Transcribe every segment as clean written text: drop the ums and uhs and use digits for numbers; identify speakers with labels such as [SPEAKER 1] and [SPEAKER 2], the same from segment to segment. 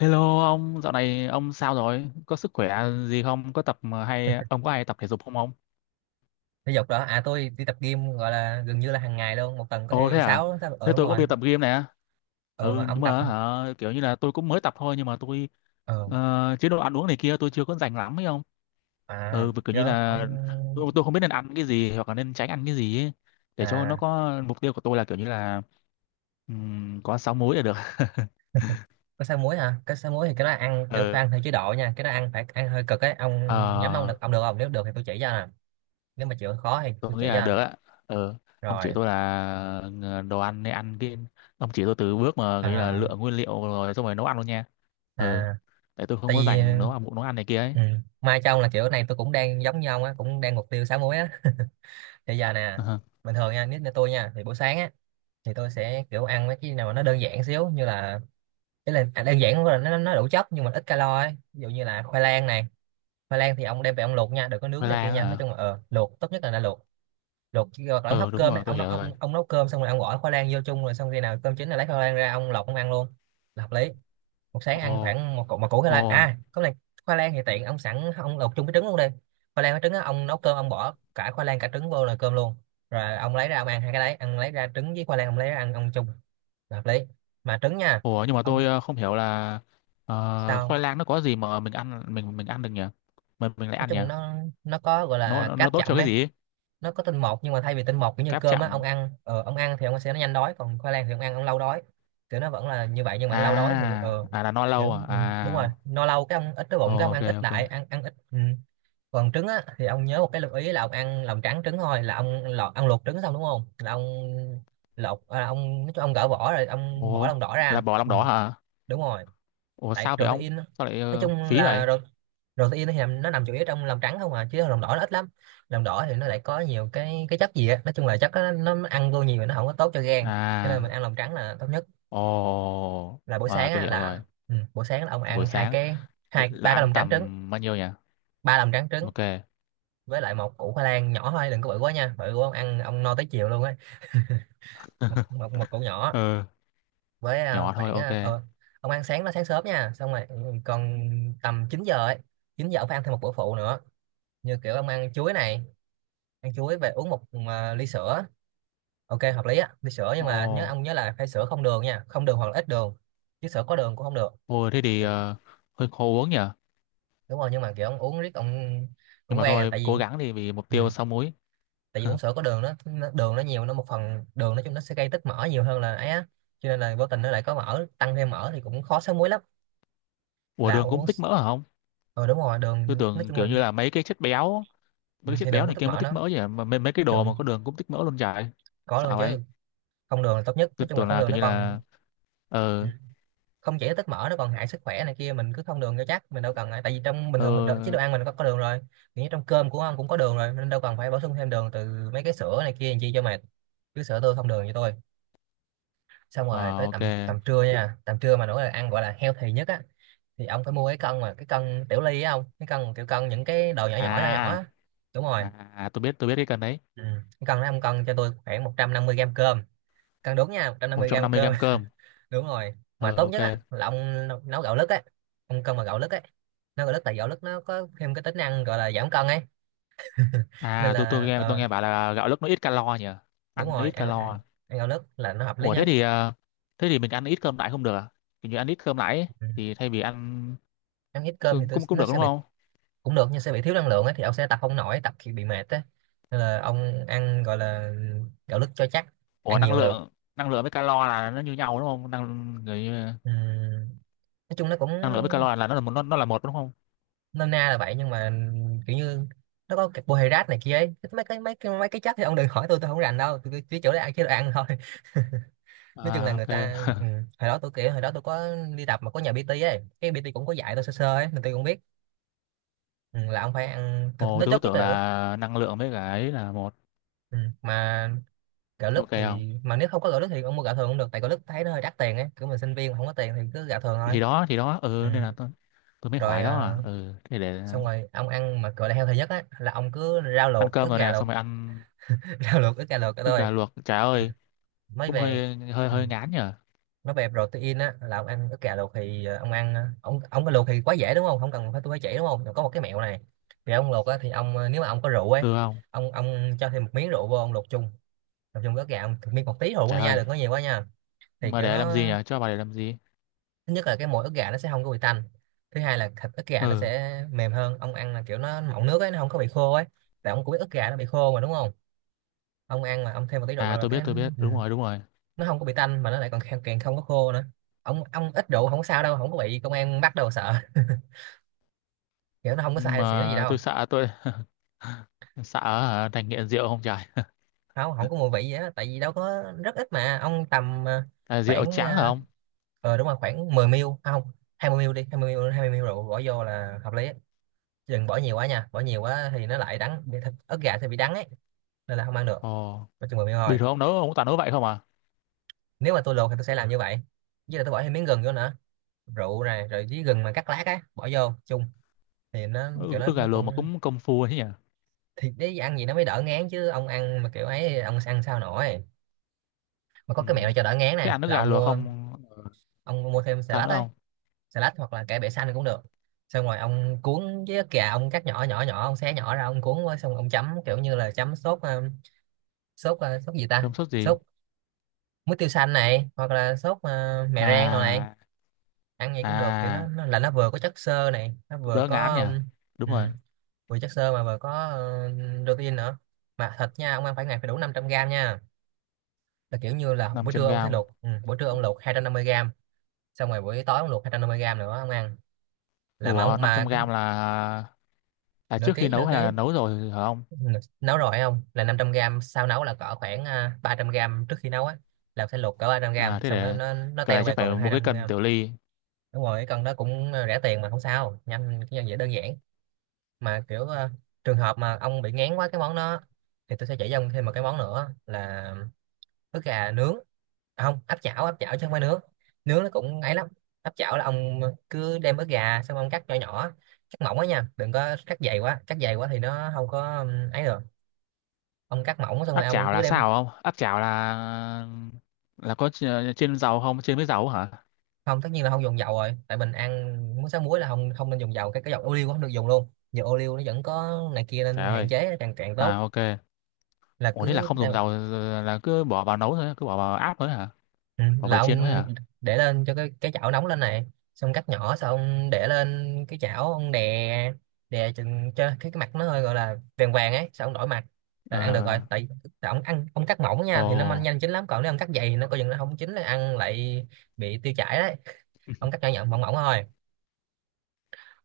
[SPEAKER 1] Hello ông, dạo này ông sao rồi? Có sức khỏe gì không? Có tập mà hay ông có hay tập thể dục không ông?
[SPEAKER 2] Thể dục đó à, tôi đi tập gym, gọi là gần như là hàng ngày luôn, một tuần có
[SPEAKER 1] Ồ
[SPEAKER 2] thể
[SPEAKER 1] thế à?
[SPEAKER 2] sáu, sáu,
[SPEAKER 1] Thế
[SPEAKER 2] đúng
[SPEAKER 1] tôi cũng
[SPEAKER 2] rồi.
[SPEAKER 1] đi tập gym nè.
[SPEAKER 2] Ờ mà
[SPEAKER 1] Ừ nhưng
[SPEAKER 2] ông tập
[SPEAKER 1] mà
[SPEAKER 2] hả?
[SPEAKER 1] hả, kiểu như là tôi cũng mới tập thôi nhưng mà tôi
[SPEAKER 2] Ờ.
[SPEAKER 1] chế độ ăn uống này kia tôi chưa có rành lắm ấy không?
[SPEAKER 2] À,
[SPEAKER 1] Ừ vì kiểu như
[SPEAKER 2] do
[SPEAKER 1] là
[SPEAKER 2] ông.
[SPEAKER 1] tôi không biết nên ăn cái gì hoặc là nên tránh ăn cái gì ấy. Để cho nó
[SPEAKER 2] À,
[SPEAKER 1] có mục tiêu của tôi là kiểu như là có sáu múi là được.
[SPEAKER 2] có sáu muối hả? Cái sáu muối thì cái đó ăn kiểu phải
[SPEAKER 1] Ừ.
[SPEAKER 2] ăn theo chế độ nha, cái đó ăn phải ăn hơi cực ấy ông. Nhắm ông
[SPEAKER 1] ờ.
[SPEAKER 2] được, ông được không? Nếu được thì tôi chỉ cho nè, nếu mà chịu khó thì
[SPEAKER 1] Tôi
[SPEAKER 2] tôi chỉ
[SPEAKER 1] nghĩ
[SPEAKER 2] cho
[SPEAKER 1] là
[SPEAKER 2] à.
[SPEAKER 1] được á. ờ ông chỉ
[SPEAKER 2] Rồi.
[SPEAKER 1] tôi là đồ ăn nên ăn cái ông chỉ tôi từ bước mà cái là
[SPEAKER 2] À.
[SPEAKER 1] lựa nguyên liệu rồi xong rồi nấu ăn luôn nha. ờ
[SPEAKER 2] À,
[SPEAKER 1] Tại tôi không
[SPEAKER 2] tại
[SPEAKER 1] có
[SPEAKER 2] vì
[SPEAKER 1] dành nấu ăn này kia ấy.
[SPEAKER 2] ừ, mai cho ông là kiểu này, tôi cũng đang giống như ông á, cũng đang mục tiêu sáu muối á. Thì giờ nè, bình thường nha, nếu như tôi nha thì buổi sáng á thì tôi sẽ kiểu ăn mấy cái nào mà nó đơn giản xíu, như là cái là à, đơn giản không phải là nó đủ chất nhưng mà ít calo ấy. Ví dụ như là khoai lang này, khoai lang thì ông đem về ông luộc nha, đừng có nướng
[SPEAKER 1] Khoai
[SPEAKER 2] này kia
[SPEAKER 1] lang
[SPEAKER 2] nha, nói
[SPEAKER 1] hả?
[SPEAKER 2] chung là luộc tốt nhất, là đã luộc luộc chứ. Hoặc là ông hấp
[SPEAKER 1] Ờ Đúng
[SPEAKER 2] cơm
[SPEAKER 1] rồi,
[SPEAKER 2] ấy,
[SPEAKER 1] tôi
[SPEAKER 2] ông nấu
[SPEAKER 1] hiểu
[SPEAKER 2] ông
[SPEAKER 1] rồi.
[SPEAKER 2] ông nấu cơm xong rồi ông gỏi khoai lang vô chung, rồi xong khi nào cơm chín là lấy khoai lang ra, ông lọc ông ăn luôn là hợp lý. Một sáng ăn
[SPEAKER 1] Ồ,
[SPEAKER 2] khoảng một củ, một củ khoai
[SPEAKER 1] ồ,
[SPEAKER 2] lang à có này. Khoai lang thì tiện ông sẵn ông luộc chung với trứng luôn đi, khoai lang với trứng á, ông nấu cơm ông bỏ cả khoai lang cả trứng vô là cơm luôn, rồi ông lấy ra ông ăn hai cái đấy, ăn lấy ra trứng với khoai lang ông lấy ra ăn ông chung là hợp lý, mà trứng nha.
[SPEAKER 1] ồ, nhưng mà tôi
[SPEAKER 2] Ông
[SPEAKER 1] không hiểu là
[SPEAKER 2] sao?
[SPEAKER 1] khoai lang nó có gì mà mình ăn mình ăn được nhỉ, mình lại
[SPEAKER 2] Nói
[SPEAKER 1] ăn nhỉ?
[SPEAKER 2] chung nó có gọi
[SPEAKER 1] nó
[SPEAKER 2] là
[SPEAKER 1] nó, nó
[SPEAKER 2] cáp
[SPEAKER 1] tốt cho
[SPEAKER 2] chậm
[SPEAKER 1] cái
[SPEAKER 2] ấy,
[SPEAKER 1] gì ấy?
[SPEAKER 2] nó có tinh bột nhưng mà thay vì tinh bột kiểu như
[SPEAKER 1] Cáp
[SPEAKER 2] cơm á, ông
[SPEAKER 1] chậm
[SPEAKER 2] ăn ông ăn thì ông sẽ nó nhanh đói, còn khoai lang thì ông ăn ông lâu đói. Kiểu nó vẫn là như vậy nhưng mà anh lâu đói thì
[SPEAKER 1] à à, là no lâu
[SPEAKER 2] kiểu
[SPEAKER 1] à
[SPEAKER 2] ừ, đúng rồi,
[SPEAKER 1] à?
[SPEAKER 2] no lâu cái ông ít cái bụng cái ông
[SPEAKER 1] Ok,
[SPEAKER 2] ăn ít
[SPEAKER 1] ok.
[SPEAKER 2] lại, ăn ăn ít ừ. Còn trứng á thì ông nhớ một cái lưu ý là ông ăn lòng trắng trứng thôi, là ông lọt ăn luộc trứng xong đúng không, là ông lột à, ông nói chung ông gỡ vỏ rồi ông bỏ
[SPEAKER 1] Ồ,
[SPEAKER 2] lòng đỏ
[SPEAKER 1] là
[SPEAKER 2] ra
[SPEAKER 1] bỏ lòng
[SPEAKER 2] ừ,
[SPEAKER 1] đỏ hả?
[SPEAKER 2] đúng rồi,
[SPEAKER 1] Ủa
[SPEAKER 2] tại
[SPEAKER 1] sao vậy ông?
[SPEAKER 2] protein á.
[SPEAKER 1] Sao lại
[SPEAKER 2] Nói chung
[SPEAKER 1] phí
[SPEAKER 2] là
[SPEAKER 1] vậy?
[SPEAKER 2] ro- Protein thì nó nằm chủ yếu trong lòng trắng không à, chứ lòng đỏ nó ít lắm. Lòng đỏ thì nó lại có nhiều cái chất gì á, nói chung là chất đó, nó ăn vô nhiều nó không có tốt cho gan, cho nên mình
[SPEAKER 1] À,
[SPEAKER 2] ăn lòng trắng là tốt nhất.
[SPEAKER 1] ồ,
[SPEAKER 2] Là buổi
[SPEAKER 1] à,
[SPEAKER 2] sáng
[SPEAKER 1] tôi
[SPEAKER 2] á
[SPEAKER 1] hiểu rồi.
[SPEAKER 2] là ừ, buổi sáng là ông
[SPEAKER 1] Là buổi
[SPEAKER 2] ăn hai
[SPEAKER 1] sáng
[SPEAKER 2] cái, hai
[SPEAKER 1] là
[SPEAKER 2] ba cái
[SPEAKER 1] ăn
[SPEAKER 2] lòng trắng trứng,
[SPEAKER 1] tầm bao nhiêu nhỉ?
[SPEAKER 2] ba lòng trắng trứng.
[SPEAKER 1] Ok.
[SPEAKER 2] Với lại một củ khoai lang nhỏ thôi, đừng có bự quá nha, bự quá ông ăn ông no tới chiều luôn ấy, một củ nhỏ.
[SPEAKER 1] Ừ,
[SPEAKER 2] Với
[SPEAKER 1] nhỏ thôi, ok.
[SPEAKER 2] ông ăn sáng nó sáng sớm nha, xong rồi ừ, còn tầm 9 giờ ấy, 9 giờ ông phải ăn thêm một bữa phụ nữa, như kiểu ông ăn chuối này, ăn chuối về uống một ly sữa, ok hợp lý á. Ly sữa nhưng mà nhớ
[SPEAKER 1] Ồ,
[SPEAKER 2] ông nhớ là phải sữa không đường nha, không đường hoặc là ít đường, chứ sữa có đường cũng không được.
[SPEAKER 1] thôi thế thì
[SPEAKER 2] Tại-
[SPEAKER 1] hơi khó uống nhỉ?
[SPEAKER 2] Đúng rồi, nhưng mà kiểu ông uống riết ông
[SPEAKER 1] Nhưng
[SPEAKER 2] cũng
[SPEAKER 1] mà
[SPEAKER 2] quen à,
[SPEAKER 1] thôi,
[SPEAKER 2] tại vì
[SPEAKER 1] cố gắng đi vì mục
[SPEAKER 2] ừ.
[SPEAKER 1] tiêu sáu múi.
[SPEAKER 2] Tại vì uống sữa có đường nó đường nó nhiều, nó một phần đường, nói chung nó sẽ gây tích mỡ nhiều hơn là ấy á, cho nên là vô tình nó lại có mỡ, tăng thêm mỡ thì cũng khó sáng muối lắm.
[SPEAKER 1] Ủa
[SPEAKER 2] là
[SPEAKER 1] đường
[SPEAKER 2] uống
[SPEAKER 1] cũng tích
[SPEAKER 2] s-
[SPEAKER 1] mỡ hả không?
[SPEAKER 2] Đúng rồi,
[SPEAKER 1] Tôi
[SPEAKER 2] đường nói
[SPEAKER 1] tưởng
[SPEAKER 2] chung
[SPEAKER 1] kiểu
[SPEAKER 2] là
[SPEAKER 1] như là mấy cái chất béo,
[SPEAKER 2] ừ,
[SPEAKER 1] mấy cái
[SPEAKER 2] thì
[SPEAKER 1] chất
[SPEAKER 2] đường
[SPEAKER 1] béo
[SPEAKER 2] có
[SPEAKER 1] này
[SPEAKER 2] tích
[SPEAKER 1] kia mới
[SPEAKER 2] mỡ
[SPEAKER 1] tích
[SPEAKER 2] nó,
[SPEAKER 1] mỡ chứ. Mà mấy cái
[SPEAKER 2] đường
[SPEAKER 1] đồ mà có đường cũng tích mỡ luôn vậy.
[SPEAKER 2] có đường
[SPEAKER 1] Sao vậy?
[SPEAKER 2] chứ, không đường là tốt nhất,
[SPEAKER 1] Tôi
[SPEAKER 2] nói chung là
[SPEAKER 1] tưởng
[SPEAKER 2] không
[SPEAKER 1] là
[SPEAKER 2] đường
[SPEAKER 1] kiểu
[SPEAKER 2] nó
[SPEAKER 1] như
[SPEAKER 2] còn.
[SPEAKER 1] là
[SPEAKER 2] Ừ.
[SPEAKER 1] ờ
[SPEAKER 2] Không chỉ là tích mỡ, nó còn hại sức khỏe này kia, mình cứ không đường cho chắc, mình đâu cần ngại. Tại vì trong bình
[SPEAKER 1] ờ
[SPEAKER 2] thường chế độ ăn mình có đường rồi, kiểu như trong cơm của ông cũng có đường rồi, nên đâu cần phải bổ sung thêm đường từ mấy cái sữa này kia làm chi cho mệt, cứ sữa tươi không đường cho tôi. Xong rồi
[SPEAKER 1] ờ
[SPEAKER 2] tới
[SPEAKER 1] ok.
[SPEAKER 2] tầm tầm trưa nha, tầm trưa mà nổi là ăn gọi là healthy nhất á, thì ông phải mua cái cân, mà cái cân tiểu ly á, ông cái cân kiểu cân những cái đồ nhỏ nhỏ nhỏ nhỏ
[SPEAKER 1] À,
[SPEAKER 2] á. Đúng rồi
[SPEAKER 1] à, à, tôi biết cái cần đấy.
[SPEAKER 2] ừ. Cái cân đó ông cân cho tôi khoảng 150 gram cơm, cân đúng nha, một trăm năm
[SPEAKER 1] Một
[SPEAKER 2] mươi
[SPEAKER 1] trăm
[SPEAKER 2] gram
[SPEAKER 1] năm mươi
[SPEAKER 2] cơm.
[SPEAKER 1] gram cơm.
[SPEAKER 2] Đúng rồi, mà
[SPEAKER 1] Ờ
[SPEAKER 2] tốt
[SPEAKER 1] ok.
[SPEAKER 2] nhất á là ông nấu nấu gạo lứt á, ông cân mà gạo lứt ấy, nấu gạo lứt tại gạo lứt nó có thêm cái tính năng gọi là giảm cân ấy. Nên
[SPEAKER 1] À, tôi
[SPEAKER 2] là
[SPEAKER 1] nghe bảo là gạo lứt nó ít calo nhỉ,
[SPEAKER 2] đúng
[SPEAKER 1] ăn nó
[SPEAKER 2] rồi,
[SPEAKER 1] ít
[SPEAKER 2] ăn
[SPEAKER 1] calo
[SPEAKER 2] ăn
[SPEAKER 1] à?
[SPEAKER 2] gạo lứt là nó hợp lý
[SPEAKER 1] Ủa thế
[SPEAKER 2] nhất.
[SPEAKER 1] thì thế thì mình ăn ít cơm lại không được à? Kiểu như ăn ít cơm lại ấy,
[SPEAKER 2] Ừ.
[SPEAKER 1] thì thay vì ăn
[SPEAKER 2] Ăn ít cơm thì
[SPEAKER 1] cũng
[SPEAKER 2] tôi
[SPEAKER 1] cũng cũng
[SPEAKER 2] nó
[SPEAKER 1] được
[SPEAKER 2] sẽ
[SPEAKER 1] đúng
[SPEAKER 2] bị,
[SPEAKER 1] không?
[SPEAKER 2] cũng được nhưng sẽ bị thiếu năng lượng ấy, thì ông sẽ tập không nổi, tập thì bị mệt á, nên là ông ăn gọi là gạo lứt cho chắc,
[SPEAKER 1] Ủa
[SPEAKER 2] ăn
[SPEAKER 1] năng
[SPEAKER 2] nhiều là được.
[SPEAKER 1] lượng với calo là nó như nhau đúng không, năng người
[SPEAKER 2] Ừm, nói chung nó cũng
[SPEAKER 1] năng lượng với calo là nó là một, nó là một đúng không?
[SPEAKER 2] nôm na là vậy, nhưng mà kiểu như nó có carbohydrate này kia ấy, mấy cái chất thì ông đừng hỏi tôi không rành đâu, tôi chỉ chỗ đấy ăn, chế độ ăn thôi. Nói chung là
[SPEAKER 1] À
[SPEAKER 2] người
[SPEAKER 1] ok.
[SPEAKER 2] ta ừ, hồi đó tôi kiểu hồi đó tôi có đi tập mà có nhà PT ấy, cái PT cũng có dạy tôi sơ sơ ấy, nên tôi cũng biết ừ, là ông phải ăn thịt
[SPEAKER 1] Ồ,
[SPEAKER 2] nó
[SPEAKER 1] tôi cứ
[SPEAKER 2] chốt nhất
[SPEAKER 1] tưởng
[SPEAKER 2] là được.
[SPEAKER 1] là năng lượng với cả ấy là một.
[SPEAKER 2] Ừ, mà gạo lứt
[SPEAKER 1] Ok không,
[SPEAKER 2] thì mà nếu không có gạo lứt thì ông mua gạo thường cũng được, tại gạo lứt thấy nó hơi đắt tiền ấy, kiểu mình sinh viên mà không có tiền thì cứ gạo thường thôi.
[SPEAKER 1] thì đó thì đó,
[SPEAKER 2] Ừ.
[SPEAKER 1] ừ nên là tôi mới
[SPEAKER 2] Rồi
[SPEAKER 1] hỏi đó
[SPEAKER 2] à,
[SPEAKER 1] à. Ừ thế để
[SPEAKER 2] xong rồi ông ăn mà gọi là healthy nhất á là ông cứ rau
[SPEAKER 1] ăn
[SPEAKER 2] luộc
[SPEAKER 1] cơm
[SPEAKER 2] ức
[SPEAKER 1] rồi
[SPEAKER 2] gà
[SPEAKER 1] nè,
[SPEAKER 2] luộc.
[SPEAKER 1] xong rồi ăn
[SPEAKER 2] Rau luộc ức gà luộc
[SPEAKER 1] ức gà
[SPEAKER 2] thôi.
[SPEAKER 1] luộc trời
[SPEAKER 2] Ừ.
[SPEAKER 1] ơi,
[SPEAKER 2] Mới
[SPEAKER 1] cũng
[SPEAKER 2] về.
[SPEAKER 1] hơi hơi
[SPEAKER 2] Ừ.
[SPEAKER 1] hơi ngán nhở.
[SPEAKER 2] Nói về protein á là ông ăn ức gà luộc thì ông ăn ông cái luộc thì quá dễ đúng không, không cần phải tôi phải chỉ đúng không. Rồi có một cái mẹo này, thì ông luộc á thì nếu mà ông có rượu ấy,
[SPEAKER 1] Được không?
[SPEAKER 2] ông cho thêm một miếng rượu vô ông luộc chung, luộc chung với ức gà, ông miếng một tí rượu
[SPEAKER 1] Trời
[SPEAKER 2] thôi nha,
[SPEAKER 1] ơi,
[SPEAKER 2] đừng có nhiều quá nha, thì
[SPEAKER 1] mà
[SPEAKER 2] kiểu
[SPEAKER 1] để làm
[SPEAKER 2] nó,
[SPEAKER 1] gì nhở, cho bà để làm gì?
[SPEAKER 2] thứ nhất là cái mỗi ức gà nó sẽ không có bị tanh, thứ hai là thịt ức gà nó
[SPEAKER 1] Ừ
[SPEAKER 2] sẽ mềm hơn, ông ăn là kiểu nó mọng nước ấy, nó không có bị khô ấy, tại ông cũng biết ức gà nó bị khô mà đúng không. Ông ăn mà ông thêm một tí rượu
[SPEAKER 1] à,
[SPEAKER 2] rồi
[SPEAKER 1] tôi
[SPEAKER 2] cái
[SPEAKER 1] biết tôi biết,
[SPEAKER 2] ừ,
[SPEAKER 1] đúng rồi đúng rồi.
[SPEAKER 2] nó không có bị tanh mà nó lại còn càng không có khô nữa. Ông ít rượu không có sao đâu, không có bị công an bắt đâu sợ. Kiểu nó không có
[SPEAKER 1] Nhưng
[SPEAKER 2] sai xỉn gì
[SPEAKER 1] mà
[SPEAKER 2] đâu,
[SPEAKER 1] tôi sợ hả, thành nghiện rượu không trời.
[SPEAKER 2] không không có mùi vị gì hết, tại vì đâu có rất ít, mà ông tầm
[SPEAKER 1] Là rượu
[SPEAKER 2] khoảng
[SPEAKER 1] trắng hả
[SPEAKER 2] ờ
[SPEAKER 1] ông?
[SPEAKER 2] đúng rồi, khoảng 10 ml, à, không, 20 ml đi, 20 ml, 20 ml rượu bỏ vô là hợp lý, đừng bỏ nhiều quá nha, bỏ nhiều quá thì nó lại ớt gà thì bị đắng ấy, nên là không ăn được,
[SPEAKER 1] Ồ,
[SPEAKER 2] mà chừng 10 miếng thôi.
[SPEAKER 1] bình thường ông nấu ông toàn nấu vậy không à?
[SPEAKER 2] Nếu mà tôi luộc thì tôi sẽ làm như vậy, với lại tôi bỏ thêm miếng gừng vô nữa, rượu này rồi với gừng mà cắt lát á bỏ vô chung, thì nó kiểu
[SPEAKER 1] Ừ,
[SPEAKER 2] nó
[SPEAKER 1] ức gà
[SPEAKER 2] nó
[SPEAKER 1] luộc mà
[SPEAKER 2] cũng.
[SPEAKER 1] cũng công phu ấy nhỉ.
[SPEAKER 2] Thì để ăn gì nó mới đỡ ngán, chứ ông ăn mà kiểu ấy ông ăn sao nổi. Mà có
[SPEAKER 1] Ừ.
[SPEAKER 2] cái mẹo cho đỡ ngán
[SPEAKER 1] Thế
[SPEAKER 2] này
[SPEAKER 1] ăn ức
[SPEAKER 2] là
[SPEAKER 1] gà luộc không,
[SPEAKER 2] ông mua thêm xà
[SPEAKER 1] sao
[SPEAKER 2] lách
[SPEAKER 1] nữa
[SPEAKER 2] ấy,
[SPEAKER 1] không?
[SPEAKER 2] xà lách hoặc là cải bẹ xanh cũng được, xong rồi ông cuốn với ớt gà, ông cắt nhỏ nhỏ nhỏ ông xé nhỏ ra, ông cuốn với xong ông chấm kiểu như là chấm sốt sốt sốt gì ta,
[SPEAKER 1] Không sốt gì?
[SPEAKER 2] sốt. Muối tiêu xanh này, hoặc là sốt mè rang đồ này.
[SPEAKER 1] À
[SPEAKER 2] Ăn gì cũng được, kiểu nó,
[SPEAKER 1] à,
[SPEAKER 2] nó là nó vừa có chất xơ này, nó
[SPEAKER 1] cũng
[SPEAKER 2] vừa
[SPEAKER 1] đỡ ngán
[SPEAKER 2] có
[SPEAKER 1] nhỉ. Đúng
[SPEAKER 2] ừm,
[SPEAKER 1] rồi.
[SPEAKER 2] vừa chất xơ mà vừa có protein nữa. Mà thịt nha, ông ăn phải ngày phải đủ 500 gram nha. Là kiểu như là buổi
[SPEAKER 1] 500
[SPEAKER 2] trưa ông sẽ
[SPEAKER 1] gram?
[SPEAKER 2] luộc, buổi trưa ông luộc 250 gram, xong rồi buổi tối ông luộc 250 gram nữa ông ăn. Là mà
[SPEAKER 1] Ủa
[SPEAKER 2] ông
[SPEAKER 1] năm
[SPEAKER 2] mà
[SPEAKER 1] trăm gram là, à,
[SPEAKER 2] nửa
[SPEAKER 1] trước khi
[SPEAKER 2] ký,
[SPEAKER 1] nấu
[SPEAKER 2] nửa
[SPEAKER 1] hay
[SPEAKER 2] ký
[SPEAKER 1] là nấu rồi hả ông?
[SPEAKER 2] nấu rồi. Không là 500 gram sau nấu là cỡ khoảng 300 gram trước khi nấu á, là sẽ luộc cỡ 300
[SPEAKER 1] À
[SPEAKER 2] gram
[SPEAKER 1] thế
[SPEAKER 2] xong nó
[SPEAKER 1] để,
[SPEAKER 2] nó nó
[SPEAKER 1] cái
[SPEAKER 2] teo
[SPEAKER 1] này
[SPEAKER 2] về
[SPEAKER 1] chắc phải
[SPEAKER 2] còn
[SPEAKER 1] mua cái
[SPEAKER 2] 200
[SPEAKER 1] cân
[SPEAKER 2] gram.
[SPEAKER 1] tiểu ly.
[SPEAKER 2] Đúng rồi, cái con đó cũng rẻ tiền mà không sao, nhanh, cái dễ, đơn giản. Mà kiểu trường hợp mà ông bị ngán quá cái món đó thì tôi sẽ chỉ cho ông thêm một cái món nữa là ức gà nướng. Không áp chảo, áp chảo chứ không phải nướng. Nướng nó cũng ấy lắm. Áp chảo là ông cứ đem ức gà xong ông cắt nhỏ nhỏ, cắt mỏng quá nha, đừng có cắt dày quá, cắt dày quá thì nó không có ấy được. Ông cắt mỏng xong rồi
[SPEAKER 1] Áp
[SPEAKER 2] ông
[SPEAKER 1] chảo
[SPEAKER 2] cứ
[SPEAKER 1] là
[SPEAKER 2] đem.
[SPEAKER 1] sao không? Áp chảo là có ch- chiên dầu không? Chiên với dầu hả?
[SPEAKER 2] Không, tất nhiên là không dùng dầu rồi, tại mình ăn muối, xá muối là không, không nên dùng dầu. Cái dầu ô liu cũng không được dùng luôn, dầu ô liu nó vẫn có này kia,
[SPEAKER 1] Trời
[SPEAKER 2] nên hạn
[SPEAKER 1] ơi.
[SPEAKER 2] chế càng càng
[SPEAKER 1] À
[SPEAKER 2] tốt.
[SPEAKER 1] ok.
[SPEAKER 2] Là
[SPEAKER 1] Ủa thế là
[SPEAKER 2] cứ
[SPEAKER 1] không dùng dầu là cứ bỏ vào nấu thôi, cứ bỏ vào áp thôi hả?
[SPEAKER 2] ừ,
[SPEAKER 1] Bỏ
[SPEAKER 2] là
[SPEAKER 1] vào chiên thôi
[SPEAKER 2] ông
[SPEAKER 1] hả?
[SPEAKER 2] để lên cho cái chảo nóng lên này, xong cắt nhỏ xong ông để lên cái chảo, ông đè, đè chừng cho cái mặt nó hơi gọi là vàng vàng ấy, xong ông đổi mặt là ăn được
[SPEAKER 1] Ờ,
[SPEAKER 2] rồi. Tại, tại ông ăn, ông cắt mỏng nha
[SPEAKER 1] ồ,
[SPEAKER 2] thì nó nhanh, nhanh chín lắm, còn nếu ông cắt dày thì nó coi chừng nó không chín, nó ăn lại bị tiêu chảy đấy. Ông cắt nhỏ nhỏ mỏng mỏng thôi.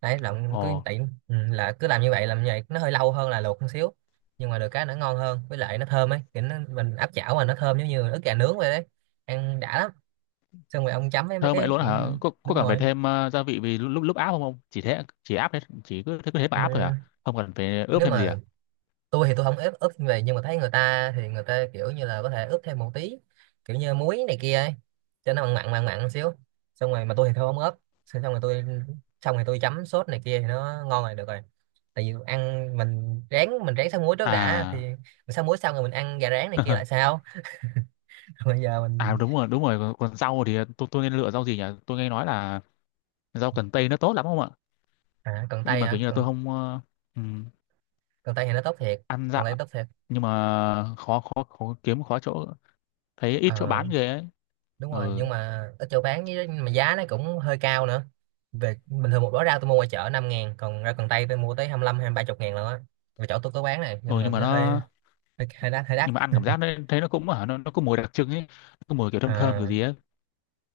[SPEAKER 2] Đấy là ông
[SPEAKER 1] ồ,
[SPEAKER 2] cứ tiện là cứ làm như vậy, làm như vậy nó hơi lâu hơn là luộc một xíu, nhưng mà được cái nó ngon hơn, với lại nó thơm ấy, kiểu nó mình áp chảo mà nó thơm giống như ức gà nướng vậy đấy, ăn đã lắm. Xong rồi ông chấm với mấy
[SPEAKER 1] thơm vậy
[SPEAKER 2] cái
[SPEAKER 1] luôn
[SPEAKER 2] kiểu
[SPEAKER 1] hả?
[SPEAKER 2] như.
[SPEAKER 1] Có
[SPEAKER 2] Đúng
[SPEAKER 1] cần phải
[SPEAKER 2] rồi.
[SPEAKER 1] thêm gia vị vì lúc lúc lúc áp không không? Chỉ thế chỉ áp hết, chỉ cứ thế mà
[SPEAKER 2] Ừ.
[SPEAKER 1] áp thôi hả? Không cần phải ướp
[SPEAKER 2] Nếu
[SPEAKER 1] thêm gì
[SPEAKER 2] mà
[SPEAKER 1] à?
[SPEAKER 2] tôi thì tôi không ép ướp như vậy, nhưng mà thấy người ta thì người ta kiểu như là có thể ướp thêm một tí, kiểu như muối này kia ấy, cho nó mặn mặn mặn mặn xíu. Xong rồi mà tôi thì thôi không ướp. xong rồi tôi Xong rồi tôi chấm sốt này kia thì nó ngon rồi, được rồi. Tại vì ăn mình rán xá muối trước đã thì
[SPEAKER 1] À
[SPEAKER 2] mình xá muối xong rồi mình ăn gà rán này kia lại sao. Còn bây giờ
[SPEAKER 1] à
[SPEAKER 2] mình.
[SPEAKER 1] đúng rồi đúng rồi, còn rau thì tôi nên lựa rau gì nhỉ, tôi nghe nói là rau cần tây nó tốt lắm không ạ,
[SPEAKER 2] Cần
[SPEAKER 1] nhưng
[SPEAKER 2] tây
[SPEAKER 1] mà kiểu
[SPEAKER 2] hả,
[SPEAKER 1] như là tôi
[SPEAKER 2] cần
[SPEAKER 1] không ừm,
[SPEAKER 2] cần tây thì nó tốt thiệt,
[SPEAKER 1] ăn
[SPEAKER 2] cần đây
[SPEAKER 1] dạo
[SPEAKER 2] tốt thiệt.
[SPEAKER 1] nhưng mà khó khó khó kiếm khó chỗ, thấy ít chỗ
[SPEAKER 2] Ờ,
[SPEAKER 1] bán ghê ấy.
[SPEAKER 2] đúng rồi,
[SPEAKER 1] Ừ,
[SPEAKER 2] nhưng mà ở chỗ bán với mà giá nó cũng hơi cao nữa. Về bình thường một bó rau tôi mua ngoài chợ 5 ngàn, còn rau cần tây tôi mua tới hai mươi lăm, hai ba chục ngàn luôn á. Và chỗ tôi có bán này,
[SPEAKER 1] ừ,
[SPEAKER 2] nhưng mà
[SPEAKER 1] nhưng mà
[SPEAKER 2] nó hơi
[SPEAKER 1] nó
[SPEAKER 2] hơi đắt, hơi đắt.
[SPEAKER 1] nhưng mà ăn cảm giác nó thấy nó cũng hả, nó có mùi đặc trưng ấy, nó có mùi kiểu thơm thơm kiểu
[SPEAKER 2] à,
[SPEAKER 1] gì ấy.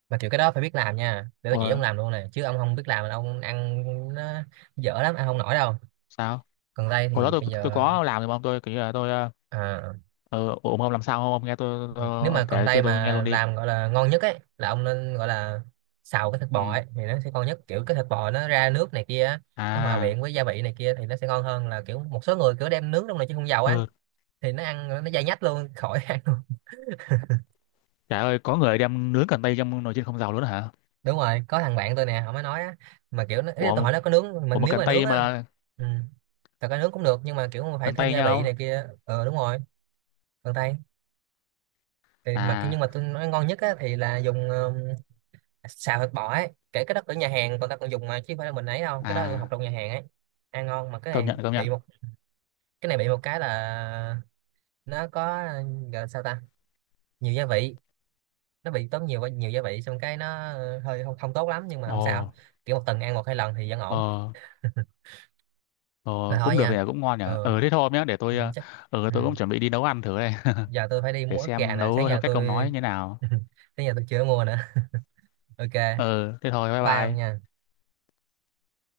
[SPEAKER 2] mà kiểu cái đó phải biết làm nha, để tôi chỉ
[SPEAKER 1] Rồi
[SPEAKER 2] ông làm luôn này, chứ ông không biết làm là ông ăn nó dở lắm, ăn không nổi đâu.
[SPEAKER 1] sao,
[SPEAKER 2] Cần tây
[SPEAKER 1] hồi đó
[SPEAKER 2] thì
[SPEAKER 1] tôi
[SPEAKER 2] bây
[SPEAKER 1] tôi
[SPEAKER 2] giờ,
[SPEAKER 1] có làm thì mà ông, tôi kiểu như là tôi
[SPEAKER 2] à,
[SPEAKER 1] ờ ừ, ông làm sao không, ông nghe tôi
[SPEAKER 2] nếu mà
[SPEAKER 1] ông
[SPEAKER 2] cần
[SPEAKER 1] kể
[SPEAKER 2] tây
[SPEAKER 1] cho tôi nghe
[SPEAKER 2] mà
[SPEAKER 1] luôn đi.
[SPEAKER 2] làm gọi là ngon nhất ấy là ông nên gọi là xào cái thịt bò
[SPEAKER 1] Ừ,
[SPEAKER 2] ấy, thì nó sẽ ngon nhất, kiểu cái thịt bò nó ra nước này kia á, nó hòa
[SPEAKER 1] à,
[SPEAKER 2] quyện với gia vị này kia thì nó sẽ ngon hơn là kiểu một số người kiểu đem nướng trong này chứ không dầu á,
[SPEAKER 1] ừ,
[SPEAKER 2] thì nó ăn nó dai nhách luôn, khỏi ăn luôn.
[SPEAKER 1] trời ơi có người đem nướng cần tây trong nồi chiên không dầu luôn hả?
[SPEAKER 2] Đúng rồi, có thằng bạn tôi nè họ mới nói á, mà kiểu nó ý là tôi
[SPEAKER 1] Ủa,
[SPEAKER 2] hỏi nó có nướng
[SPEAKER 1] ủa
[SPEAKER 2] mình
[SPEAKER 1] mà
[SPEAKER 2] nếu
[SPEAKER 1] cần
[SPEAKER 2] mà nướng
[SPEAKER 1] tay
[SPEAKER 2] á.
[SPEAKER 1] mà,
[SPEAKER 2] ừ, thật ra nướng cũng được, nhưng mà kiểu mà phải
[SPEAKER 1] cần
[SPEAKER 2] thêm
[SPEAKER 1] tay
[SPEAKER 2] gia vị
[SPEAKER 1] nhau
[SPEAKER 2] này kia, ờ đúng rồi. Cần tây thì mà,
[SPEAKER 1] à
[SPEAKER 2] nhưng mà tôi nói ngon nhất á thì là dùng xào thịt bò ấy, kể cái đó ở nhà hàng còn ta còn dùng mà, chứ không phải là mình ấy đâu, cái đó tôi học
[SPEAKER 1] à,
[SPEAKER 2] trong nhà hàng ấy, ăn ngon. Mà cái
[SPEAKER 1] công
[SPEAKER 2] này
[SPEAKER 1] nhận công nhận.
[SPEAKER 2] bị một, cái này bị một cái là nó có gọi là sao ta, nhiều gia vị, nó bị tốn nhiều nhiều gia vị xong cái nó hơi không tốt lắm, nhưng mà
[SPEAKER 1] Ồ,
[SPEAKER 2] không sao, kiểu một tuần ăn một hai lần thì vẫn ổn.
[SPEAKER 1] ờ
[SPEAKER 2] Mà
[SPEAKER 1] ờ
[SPEAKER 2] thôi
[SPEAKER 1] cũng được nhỉ,
[SPEAKER 2] nha.
[SPEAKER 1] cũng ngon nhỉ.
[SPEAKER 2] Ừ,
[SPEAKER 1] Ờ Thế thôi hôm nhé, để tôi
[SPEAKER 2] chắc. Ừ.
[SPEAKER 1] tôi cũng chuẩn bị đi nấu ăn thử đây.
[SPEAKER 2] Giờ tôi phải đi
[SPEAKER 1] Để
[SPEAKER 2] mua ức gà
[SPEAKER 1] xem
[SPEAKER 2] nè, sáng
[SPEAKER 1] nấu theo
[SPEAKER 2] giờ
[SPEAKER 1] cách ông nói
[SPEAKER 2] tôi
[SPEAKER 1] như thế nào.
[SPEAKER 2] sáng giờ tôi chưa mua nữa. OK,
[SPEAKER 1] ờ Thế thôi, bye
[SPEAKER 2] bye ông
[SPEAKER 1] bye.
[SPEAKER 2] nha.